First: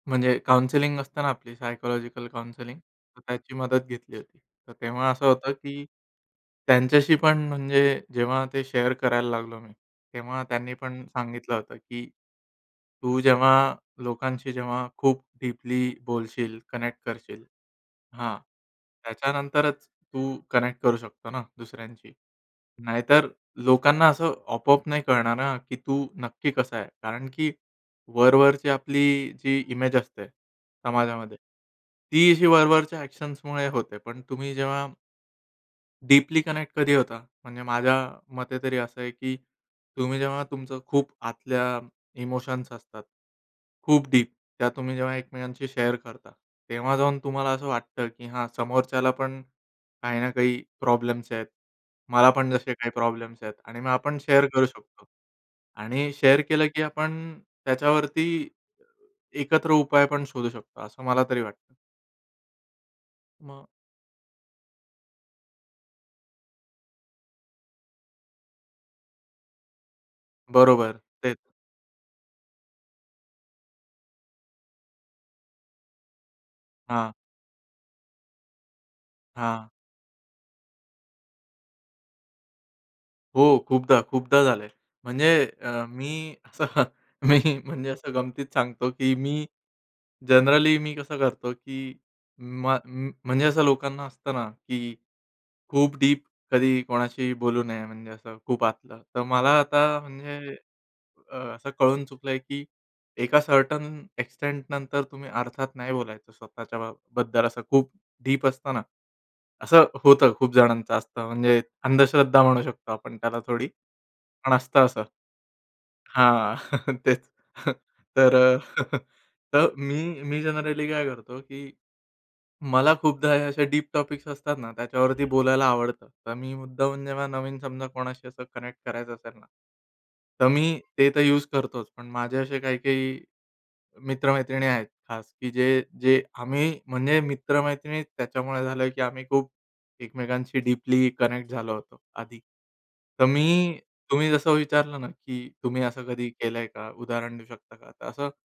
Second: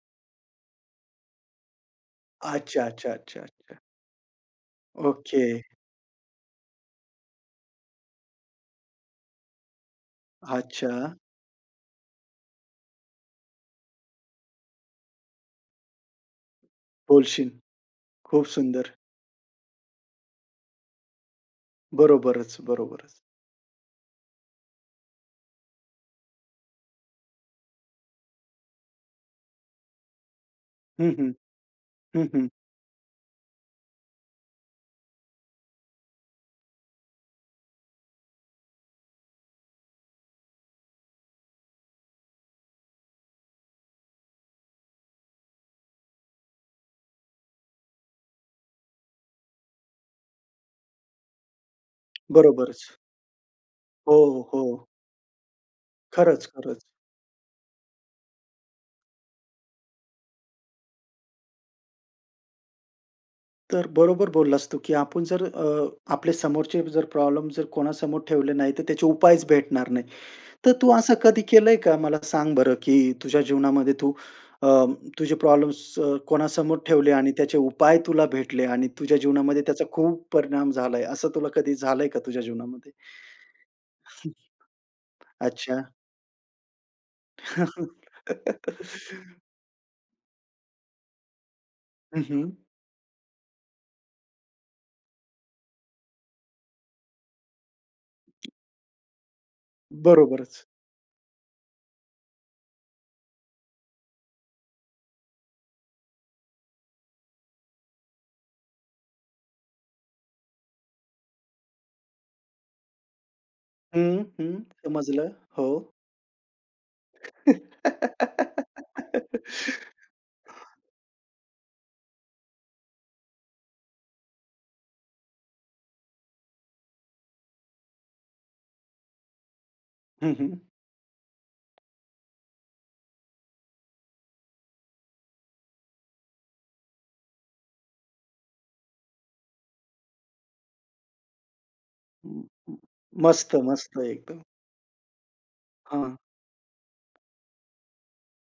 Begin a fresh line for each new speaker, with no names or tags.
म्हणजे काउन्सेलिंग असतं ना, आपली सायकॉलॉजिकल काउन्सेलिंग,
अच्छा, अच्छा,
तर
अच्छा,
त्याची
अच्छा.
मदत घेतली होती. तर तेव्हा असं होतं,
ओके.
की त्यांच्याशी पण म्हणजे जेव्हा ते शेअर करायला लागलो मी, तेव्हा त्यांनीपण
अच्छा.
सांगितलं होतं, की तू जेव्हा लोकांशी जेव्हा खूप डीपली बोलशील, कनेक्ट करशील
बोलशील,
हां,
खूप सुंदर.
त्याच्यानंतरच तू कनेक्ट करू शकतो ना दुसऱ्यांशी.
बरोबरच, बरोबरच.
नाहीतर लोकांना असं अपो-आप नाही कळणार ना, की तू नक्की कसा आहे? कारण की वर-वरची आपली जी इमेज असते
हं, हं,
समाजामध्ये,
हं,
ती अशी
हं.
वर-वरच्या ॲक्शन्समुळे होते. पण तुम्ही जेव्हा डीपली कनेक्ट कधी होता? म्हणजे माझ्या मते तरी असं आहे, की तुम्ही जेव्हा तुमचं खूप आतल्या इमोशन्स असतात, खूप डीप त्या तुम्ही जेव्हा एकमेकांशी शेअर करता, तेव्हा जाऊन तुम्हाला असं वाटतं, की हा समोरच्याला पण काही ना काही प्रॉब्लेम्स आहेत. मला पण जसे काही
बरोबरच.
प्रॉब्लेम्स आहेत आणि मग आपण
हो,
शेअर करू
हो.
शकतो आणि शेअर
खरंच,
केलं,
खरंच.
की आपण त्याच्यावरती एकत्र उपाय पण शोधू शकतो, असं मला तरी वाटतं. मग
तर बरोबर बोललास तू, की आपण जर अ, आपले समोरचे जर प्रॉब्लेम जर कोणासमोर ठेवले नाही, तर त्याचे उपायच भेटणार नाही. तर तू
बरोबर,
असं
तेच.
कधी केलंय का? मला सांग बरं, की तुझ्या जीवनामध्ये तू अ, तुझे प्रॉब्लेम्स अ, कोणासमोर ठेवले
हां.
आणि त्याचे उपाय तुला भेटले आणि तुझ्या जीवनामध्ये
हां.
त्याचा खूप परिणाम झालाय, असं तुला कधी झालंय का तुझ्या जीवनामध्ये?
हो, खूपदा,
हं.
खूपदा झालंय. म्हणजे अ,
अच्छा.
मी असं मी म्हणजे असं गमतीत सांगतो, की मी जनरली मी कसं करतो, की
हं, हं.
मग म म्हणजे असं लोकांना असतं ना, की खूप डीप कधी कोणाशीही बोलू नये. म्हणजे असं खूप आतलं. तर मला आता म्हणजे
बरोबरच.
अ, असं कळून चुकलंय, की एका सर्टेन एक्सटेंटनंतर तुम्ही अर्थात, नाही बोलायचं स्वतःच्या बा बद्दल असं खूप डीप असतना. असं होतं खूप जणांचं असतं. म्हणजे अंधश्रद्धा म्हणू शकतो आपण त्याला थोडी,
हं, हं,
पण असतं असं
समजलं, हो.
हां, तेच तर मी मी जनरली काय करतो, की मला खूपदा हे असे डीप टॉपिक्स असतात ना, त्याच्यावरती बोलायला आवडतं. तर मी मुद्दामून जेव्हा नवीन समजा कोणाशी असं कनेक्ट करायचं असेल ना,
हं,
तर
हं.
मी ते तर यूज करतोच. पण माझे असे काही-काही मित्र-मैत्रिणी आहेत खास, की जे-जे आम्ही म्हणजे मित्र-मैत्रिणी त्याच्यामुळे झालोय, की आम्ही खूप एकमेकांशी डीपली कनेक्ट झालो होतो आधी. तर
मस्त,
मी
मस्त,
तुम्ही
एकदम.
जसं विचारलं ना, की तुम्ही असं
हां.
कधी केलंय का? उदाहरण देऊ शकता का? तर असं